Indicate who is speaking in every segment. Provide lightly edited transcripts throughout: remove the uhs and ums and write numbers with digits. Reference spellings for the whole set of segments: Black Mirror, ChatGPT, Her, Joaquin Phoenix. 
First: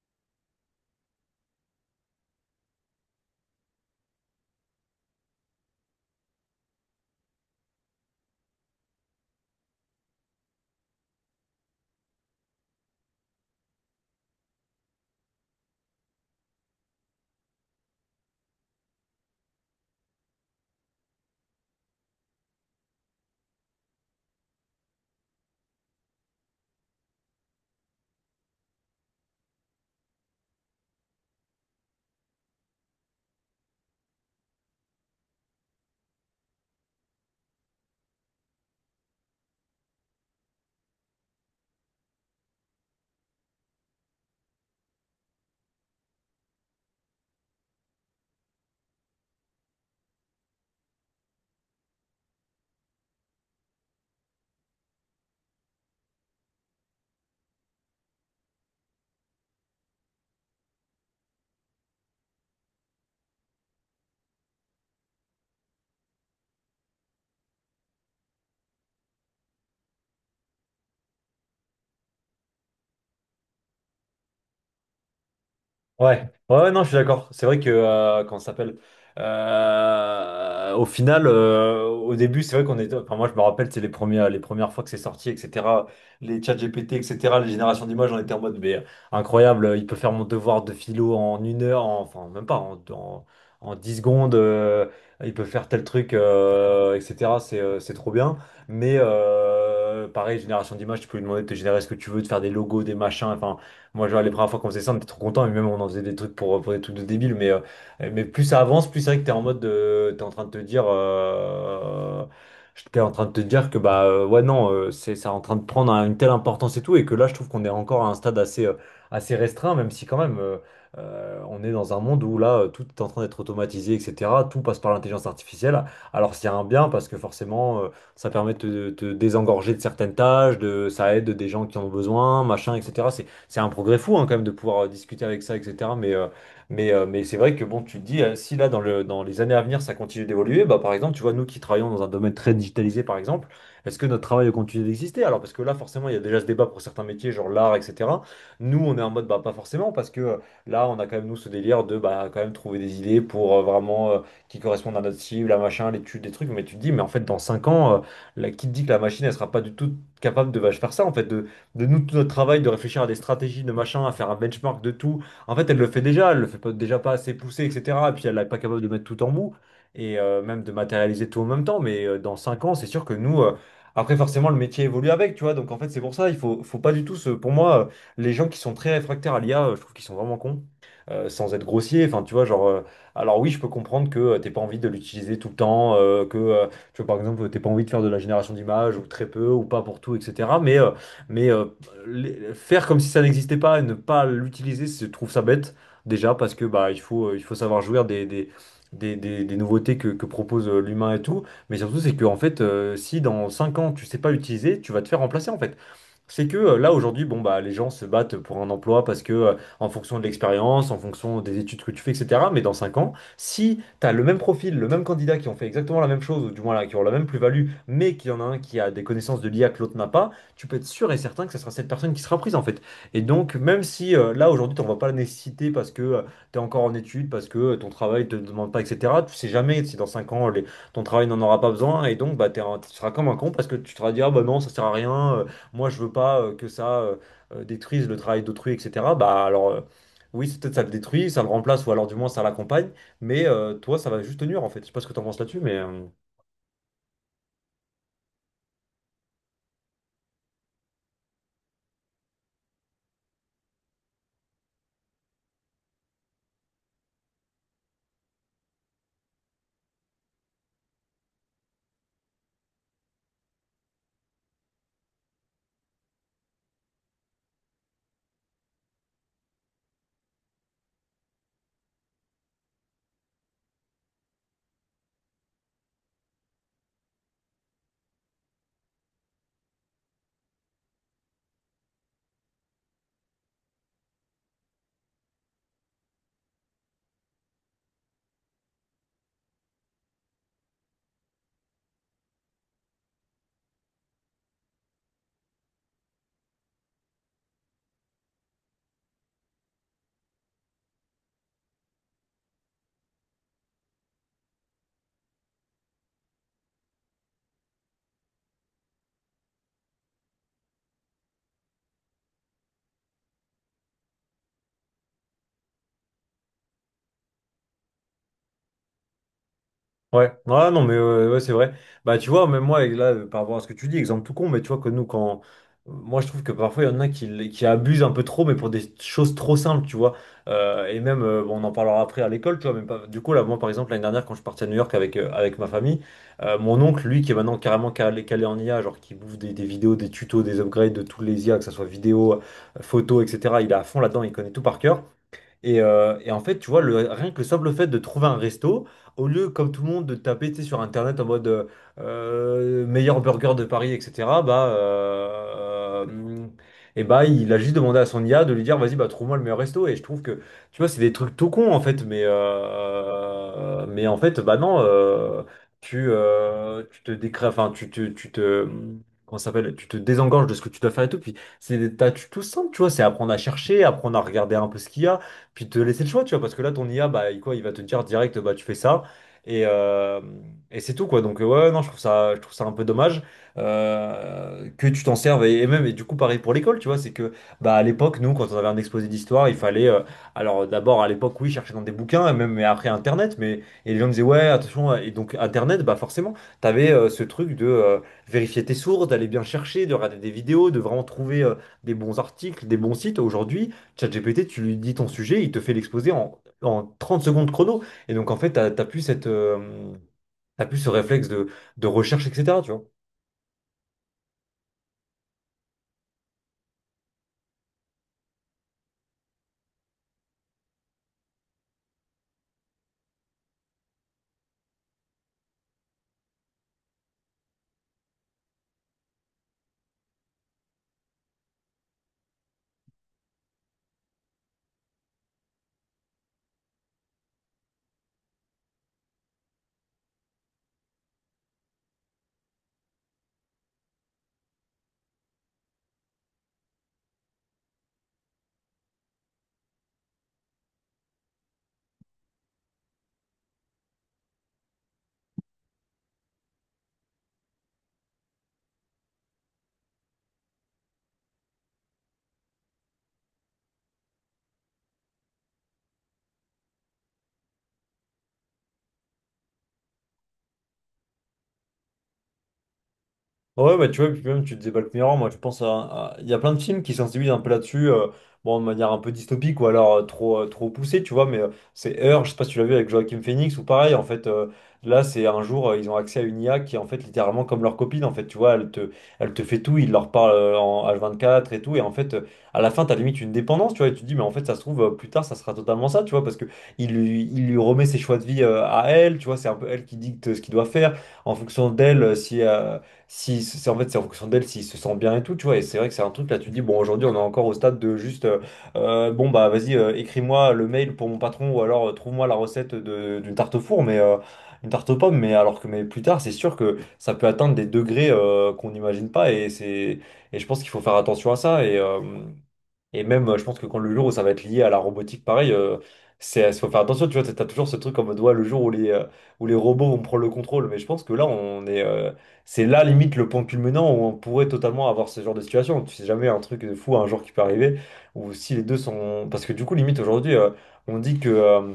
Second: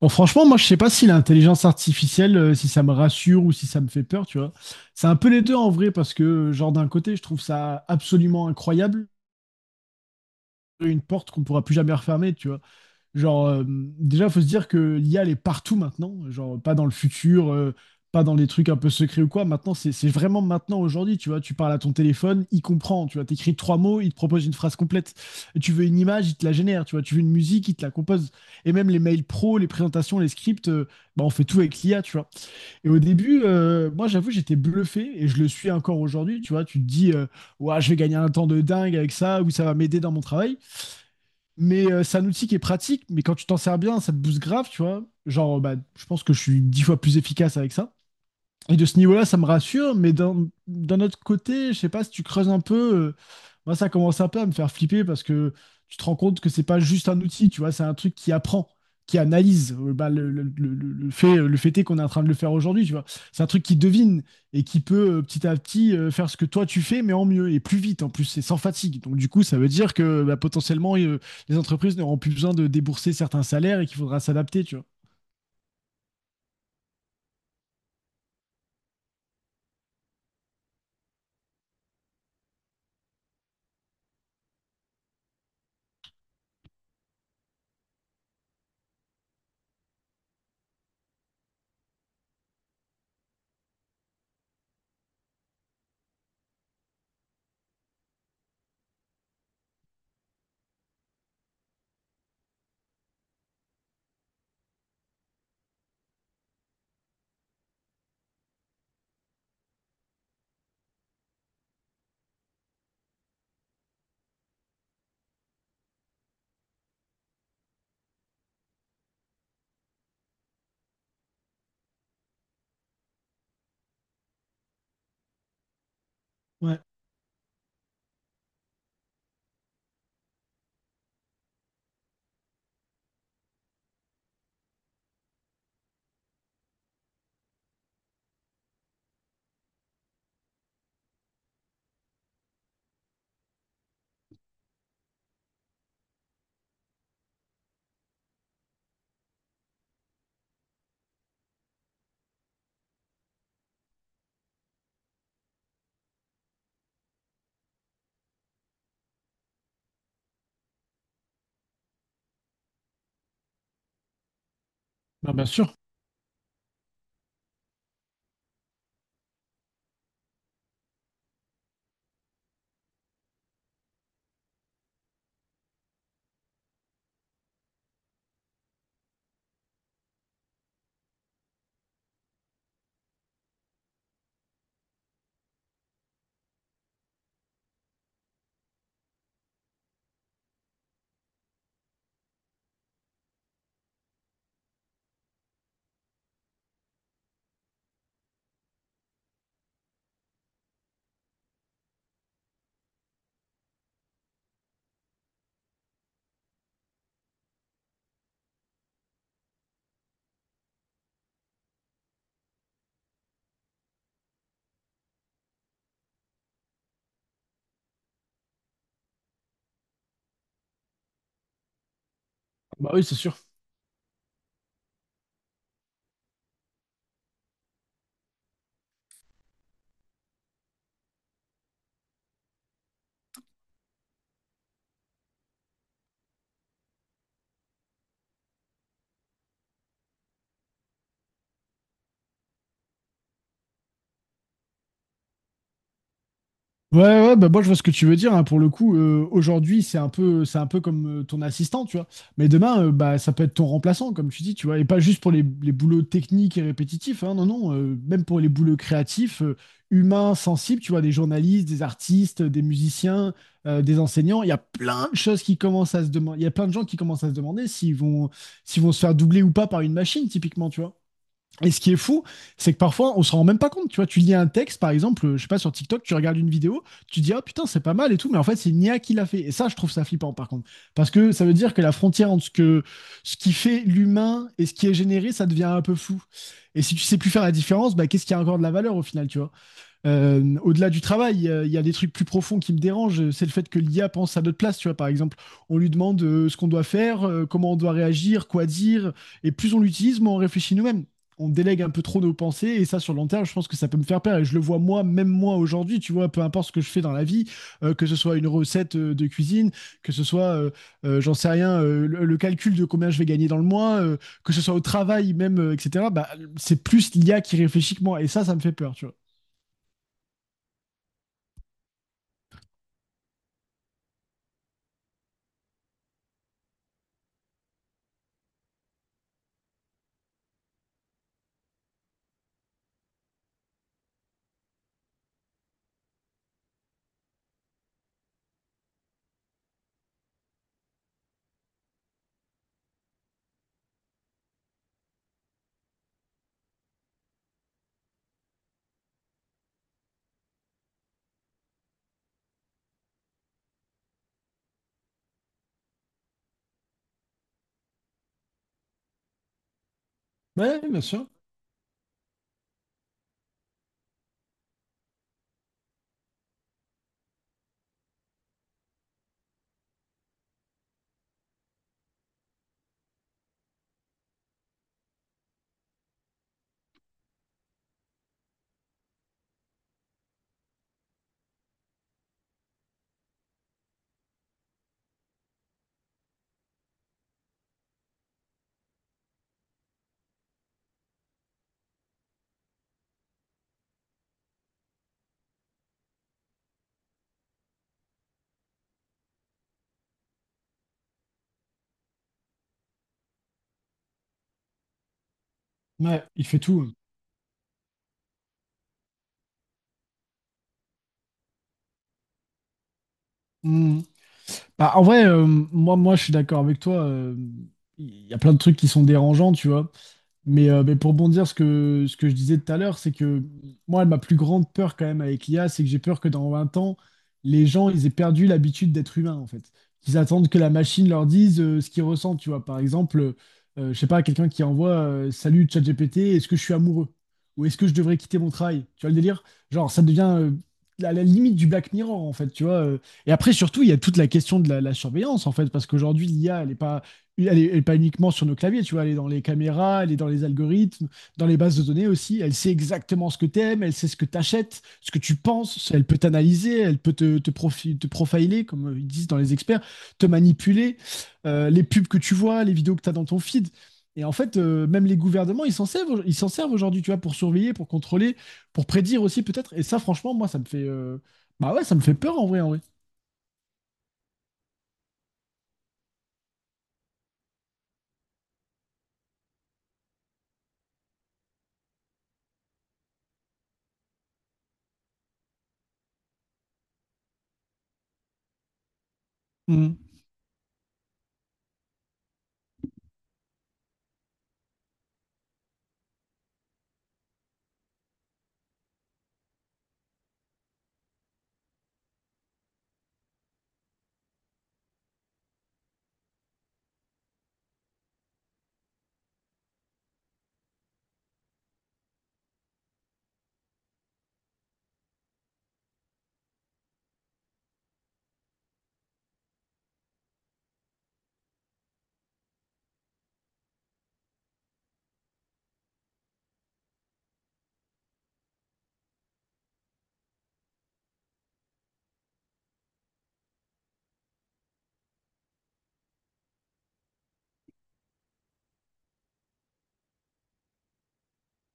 Speaker 1: Bon, franchement, moi, je sais pas si l'intelligence artificielle, si ça me rassure ou si ça me fait peur, tu vois. C'est un peu les deux en vrai, parce que, genre, d'un côté, je trouve ça absolument incroyable, une porte qu'on ne pourra plus jamais refermer, tu vois. Genre, déjà, faut se dire que l'IA, elle est partout maintenant. Genre, pas dans le futur, pas dans les trucs un peu secrets ou quoi. Maintenant, c'est vraiment maintenant, aujourd'hui. Tu vois, tu parles à ton téléphone, il comprend. Tu vois, t'écris trois mots, il te propose une phrase complète. Tu veux une image, il te la génère. Tu vois, tu veux une musique, il te la compose. Et même les mails pro, les présentations, les scripts, on fait tout avec l'IA, tu vois. Et au début, moi, j'avoue, j'étais bluffé et je le suis encore aujourd'hui. Tu vois, tu te dis, ouah, je vais gagner un temps de dingue avec ça, ou ça va m'aider dans mon travail. Mais c'est un outil qui est pratique, mais quand tu t'en sers bien, ça te booste grave, tu vois. Genre, bah, je pense que je suis 10 fois plus efficace avec ça. Et de ce niveau-là, ça me rassure, mais d'un autre côté, je sais pas, si tu creuses un peu, moi ça commence un peu à me faire flipper parce que tu te rends compte que c'est pas juste un outil, tu vois, c'est un truc qui apprend, qui analyse le fait est qu'on est en train de le faire aujourd'hui, tu vois. C'est un truc qui devine et qui peut petit à petit faire ce que toi tu fais, mais en mieux et plus vite en plus, c'est sans fatigue. Donc du coup, ça veut dire que bah, potentiellement, les entreprises n'auront plus besoin de débourser certains salaires et qu'il faudra s'adapter, tu vois.
Speaker 2: Ouais, ouais, ouais, non, je suis d'accord. C'est vrai que, comment ça s'appelle? Au début, c'est vrai qu'on était. Enfin, moi, je me rappelle, c'est les premières fois que c'est sorti, etc. Les chats GPT, etc. Les générations d'images, on était en mode, mais incroyable, il peut faire mon devoir de philo en une heure, enfin, même pas, en 10 secondes, il peut faire tel truc, etc. C'est trop bien. Mais pareil, génération d'images, tu peux lui demander de te générer ce que tu veux, de faire des logos, des machins. Enfin, moi, genre, les premières fois qu'on faisait ça, on était trop contents, et même on en faisait des trucs pour des trucs de débiles, mais, plus ça avance, plus c'est vrai que t'es en train de te dire, t'es en train de te dire que, bah, ouais, non, c'est en train de prendre une telle importance et tout, et que là, je trouve qu'on est encore à un stade assez, assez restreint, même si quand même, on est dans un monde où là, tout est en train d'être automatisé, etc. Tout passe par l'intelligence artificielle. Alors, c'est un
Speaker 1: Ouais,
Speaker 2: bien, parce que forcément, ça permet de te désengorger de certaines tâches, ça aide des gens qui en ont besoin, machin, etc. C'est un progrès fou hein, quand même de pouvoir discuter avec ça, etc. Mais c'est vrai que bon, tu te dis, si là, dans les années à venir, ça continue d'évoluer, bah, par exemple, tu vois, nous qui travaillons dans un domaine très digitalisé, par exemple, est-ce que notre travail continue d'exister? Alors, parce que là, forcément, il y a déjà ce débat pour certains métiers, genre l'art, etc. Nous, on est en mode, bah, pas forcément, parce que là, on a quand même, nous, ce délire de, bah, quand même trouver des idées pour vraiment qui correspondent à notre cible, à machin, l'étude, des trucs. Mais tu te dis, mais en fait, dans 5 ans, la, qui te dit que la machine, elle sera pas du tout capable de bah, faire ça, en fait, de nous, tout notre travail, de réfléchir à des stratégies, de machin, à faire un benchmark de tout.
Speaker 1: bah bien
Speaker 2: En fait,
Speaker 1: sûr.
Speaker 2: elle le fait déjà, elle le fait pas, déjà pas assez poussé, etc. Et puis elle n'est pas capable de mettre tout en mou et même de matérialiser tout en même temps. Mais dans 5 ans, c'est sûr que nous, après, forcément, le métier évolue avec, tu vois. Donc en fait, c'est pour ça, faut pas du tout, pour moi, les gens qui sont très réfractaires à l'IA, je trouve qu'ils sont vraiment cons. Sans être grossier, enfin tu vois, alors oui, je peux comprendre que t'aies pas envie de l'utiliser tout le temps, que tu vois, par exemple, t'es pas envie de faire de la génération d'images ou très peu ou pas pour tout, etc. Mais euh, faire comme si ça n'existait pas et ne pas l'utiliser, je trouve ça bête déjà parce que il faut savoir jouir des nouveautés que propose l'humain et tout. Mais surtout c'est que en fait si dans 5 ans tu sais pas l'utiliser, tu vas te faire remplacer en fait. C'est que là aujourd'hui, bon bah les gens se battent pour un emploi parce que en fonction de l'expérience, en fonction des études que tu fais, etc. Mais dans 5 ans, si tu as le même profil, le même candidat qui ont fait exactement la même chose, ou du moins là, qui ont la même plus-value, mais qu'il y en a un qui a des connaissances de l'IA que l'autre n'a pas, tu peux être sûr et certain que ce sera cette personne qui sera prise en fait.
Speaker 1: Bah oui, c'est
Speaker 2: Et
Speaker 1: sûr.
Speaker 2: donc même si là aujourd'hui t'en vois pas la nécessité parce que tu es encore en études, parce que ton travail te demande pas, etc. Tu sais jamais si dans 5 ans ton travail n'en aura pas besoin, et donc bah tu seras comme un con parce que tu te seras dit ah bah non ça sert à rien. Moi je veux pas que ça détruise le travail d'autrui, etc. Bah alors oui, c'est peut-être ça le détruit, ça le remplace, ou alors du moins ça l'accompagne, mais toi ça va juste te nuire en fait. Je sais pas ce que t'en penses là-dessus, mais...
Speaker 1: Ouais, ouais, bah moi je vois ce que tu veux dire, hein. Pour le coup, aujourd'hui, c'est un peu comme ton assistant, tu vois. Mais demain, bah, ça peut être ton remplaçant, comme tu dis, tu vois. Et pas juste pour les boulots techniques et répétitifs, hein, non, non. Même pour les boulots créatifs, humains, sensibles, tu vois, des journalistes, des artistes, des musiciens, des enseignants. Il y a plein de choses qui commencent à se demander. Il y a plein de gens qui commencent à se demander s'ils vont se faire doubler ou pas par une machine, typiquement, tu vois. Et ce qui est fou, c'est que parfois, on se rend même pas compte. Tu vois, tu lis un texte, par exemple, je sais pas, sur TikTok, tu regardes une vidéo, tu dis, ah putain, c'est pas mal et tout, mais en fait, c'est Nia qui l'a fait. Et ça, je trouve ça flippant, par contre. Parce que ça veut dire que la frontière entre ce qui fait l'humain et ce qui est généré, ça devient un peu flou. Et si tu sais plus faire la différence, bah, qu'est-ce qui a encore de la valeur au final, tu vois. Au-delà du travail, il y a des trucs plus profonds qui me dérangent. C'est le fait que l'IA pense à notre place, tu vois, par exemple. On lui demande ce qu'on doit faire, comment on doit réagir, quoi dire. Et plus on l'utilise, moins on réfléchit nous-mêmes. On délègue un peu trop nos pensées. Et ça, sur le long terme, je pense que ça peut me faire peur. Et je le vois moi, même moi aujourd'hui, tu vois, peu importe ce que je fais dans la vie, que ce soit une recette de cuisine, que ce soit, j'en sais rien, le calcul de combien je vais gagner dans le mois, que ce soit au travail même, etc. Bah, c'est plus l'IA qui réfléchit que moi. Et ça me fait peur, tu…
Speaker 2: Ouais, ouais, non, mais c'est vrai. Bah, tu vois, même moi, et là, par rapport à ce que tu dis, exemple tout con, mais tu vois que nous, quand. Moi, je trouve que parfois, il y en a qui, qui abusent un peu trop, mais pour des choses trop simples, tu vois. Bon, on en parlera après à l'école, tu vois. Même pas... Du coup, là, moi, par exemple, l'année dernière, quand je partais à New York avec, avec ma famille, mon oncle, lui, qui est maintenant carrément calé, calé en IA, genre qui bouffe des vidéos, des tutos, des upgrades de tous les IA, que ce soit vidéo, photo, etc., il est à fond là-dedans, il connaît tout par cœur. Et en fait, tu vois, rien que le simple fait de trouver un resto, au lieu, comme tout le monde, de taper, tu sais, sur Internet en mode meilleur burger de Paris, etc., et bah, il a juste demandé à son IA de lui dire, vas-y, bah, trouve-moi le meilleur resto. Tu
Speaker 1: Ouais,
Speaker 2: vois, c'est
Speaker 1: bien
Speaker 2: des
Speaker 1: sûr.
Speaker 2: trucs tout cons, en fait, mais, en fait, bah non, tu, tu te décrées, enfin, tu te... Comment ça s'appelle? Tu te désengages de ce que tu dois faire et tout. Puis c'est des tâches tout simples, tu vois. C'est apprendre à chercher, apprendre à regarder un peu ce qu'il y a puis te laisser le choix, tu vois, parce que là, ton IA, quoi, il va te dire direct, bah, tu fais ça, et, euh, et c'est tout, quoi. Donc, non, je trouve ça un peu dommage que tu t'en serves, et même, et du coup, pareil pour l'école, tu vois, c'est que, bah, à l'époque, nous, quand on avait un exposé d'histoire, alors, d'abord, à l'époque, oui, chercher dans des bouquins, et même, mais après, Internet, mais, et les gens disaient, ouais, attention, et donc, Internet, bah, forcément, t'avais avais ce truc de vérifier tes sources, d'aller bien chercher, de regarder des vidéos, de vraiment trouver des bons articles, des bons sites. Aujourd'hui, ChatGPT, tu lui dis ton sujet, il te fait l'exposer
Speaker 1: Ouais, il fait
Speaker 2: en
Speaker 1: tout.
Speaker 2: 30 secondes chrono. Et donc, en fait, t'as plus cette, t'as plus ce réflexe de recherche, etc., tu vois.
Speaker 1: Mm. Bah, en vrai, moi, je suis d'accord avec toi. Il y a plein de trucs qui sont dérangeants, tu vois. Mais pour bondir ce que je disais tout à l'heure, c'est que moi, ma plus grande peur quand même avec l'IA, c'est que j'ai peur que dans 20 ans, les gens, ils aient perdu l'habitude d'être humains, en fait. Qu'ils attendent que la machine leur dise ce qu'ils ressentent, tu vois. Par exemple, je sais pas, quelqu'un qui envoie salut ChatGPT, est-ce que je suis amoureux? Ou est-ce que je devrais quitter mon travail? Tu vois le délire? Genre, ça devient à la limite du Black Mirror, en fait, tu vois. Et après, surtout, il y a toute la question de la surveillance, en fait, parce qu'aujourd'hui, l'IA, elle n'est pas elle est, elle est pas uniquement sur nos claviers, tu vois, elle est dans les caméras, elle est dans les algorithmes, dans les bases de données aussi. Elle sait exactement ce que tu aimes, elle sait ce que tu achètes, ce que tu penses, elle peut t'analyser, elle peut te profiler, comme ils disent dans les experts, te manipuler, les pubs que tu vois, les vidéos que tu as dans ton feed. Et en fait, même les gouvernements, ils s'en servent aujourd'hui, tu vois, pour surveiller, pour contrôler, pour prédire aussi peut-être. Et ça, franchement, moi, ça me fait, bah ouais, ça me fait peur en vrai, en vrai.
Speaker 2: Ouais, bah, tu vois, puis même, tu disais Black Mirror, moi, je pense à... Il y a plein de films qui sensibilisent un peu là-dessus, bon, de manière un peu dystopique ou alors trop poussée, tu vois, mais c'est Her, je sais pas si tu l'as vu avec Joaquin Phoenix, ou pareil, en fait, là, c'est un jour, ils ont accès à une IA qui est en fait littéralement comme leur copine, en fait, tu vois, elle te fait tout, il
Speaker 1: Mhm.
Speaker 2: leur parle en H24 et tout, et en fait, à la fin, t'as limite une dépendance, tu vois, et tu te dis, mais en fait, ça se trouve, plus tard, ça sera totalement ça, tu vois, parce que il lui remet ses choix de vie à elle, tu vois, c'est un peu elle qui dicte ce qu'il doit faire, en fonction d'elle, si... si c'est en fait c'est en fonction d'elle s'il se sent bien et tout tu vois et c'est vrai que c'est un truc là tu te dis bon aujourd'hui on est encore au stade de juste bon bah vas-y écris-moi le mail pour mon patron ou alors trouve-moi d'une tarte au four mais une tarte aux pommes mais alors que mais plus tard c'est sûr que ça peut atteindre des degrés qu'on n'imagine pas et je pense qu'il faut faire attention à ça et je pense que quand le jour où ça va être lié à la robotique, pareil, c'est, faut faire attention, tu vois, t'as toujours ce truc en mode, ouais, le jour où où les robots vont prendre le contrôle. Mais je pense que là, c'est là, limite, le point culminant où on pourrait totalement avoir ce genre de situation. Tu sais jamais un truc de fou, un jour qui peut arriver, ou si les deux sont... Parce que du coup, limite, aujourd'hui, on dit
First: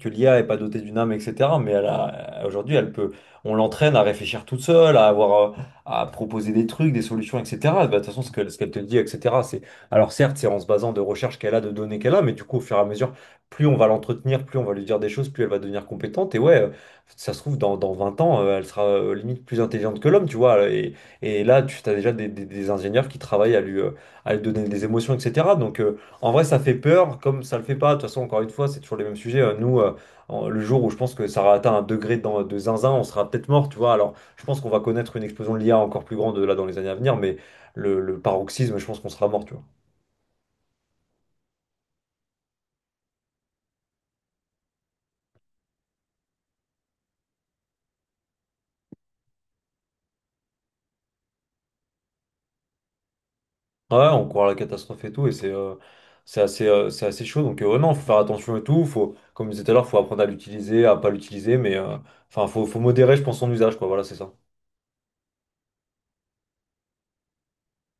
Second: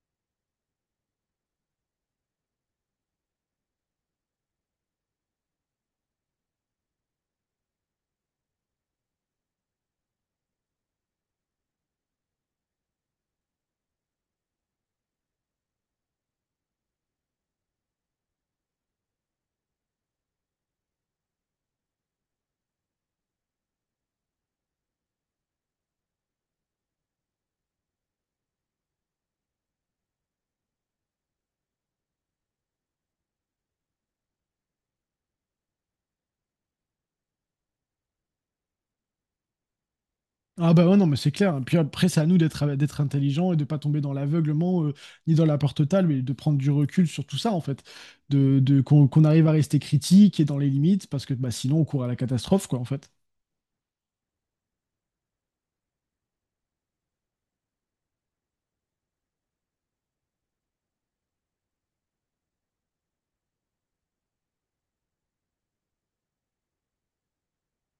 Speaker 2: que l'IA est pas dotée d'une âme, etc. Mais elle a, aujourd'hui, elle peut, on l'entraîne à réfléchir toute seule, à avoir, à proposer des trucs, des solutions, etc. Bah, de toute façon, ce qu'elle te dit, etc. C'est, alors certes, c'est en se basant de recherches qu'elle a, de données qu'elle a, mais du coup, au fur et à mesure, plus on va l'entretenir, plus on va lui dire des choses, plus elle va devenir compétente. Et ouais, ça se trouve, dans 20 ans, elle sera limite plus intelligente que l'homme, tu vois. Et là, tu as déjà des ingénieurs qui travaillent à lui donner des émotions, etc. Donc, en vrai, ça fait peur, comme ça le fait pas. De toute façon, encore une fois, c'est toujours les mêmes sujets. Nous, le jour où je pense que ça aura atteint un degré de zinzin, on sera peut-être mort, tu vois. Alors, je pense qu'on va connaître une explosion de l'IA encore plus grande là dans les années à venir, mais le paroxysme, je pense qu'on sera mort, tu vois.
Speaker 1: Ah bah ouais, non, mais c'est clair. Puis après, c'est à nous d'être intelligents et de pas tomber dans l'aveuglement ni dans la peur totale, mais de prendre du recul sur tout ça, en fait. Qu'on qu'on arrive à rester critique et dans les limites, parce que bah, sinon, on court à la catastrophe, quoi, en fait.
Speaker 2: Ouais, on croit à la catastrophe et tout, c'est assez chaud. Donc, non, faut faire attention et tout. Faut, comme je disais tout à l'heure, faut apprendre à l'utiliser, à pas l'utiliser, mais enfin, faut modérer, je pense, son usage, quoi. Voilà, c'est ça.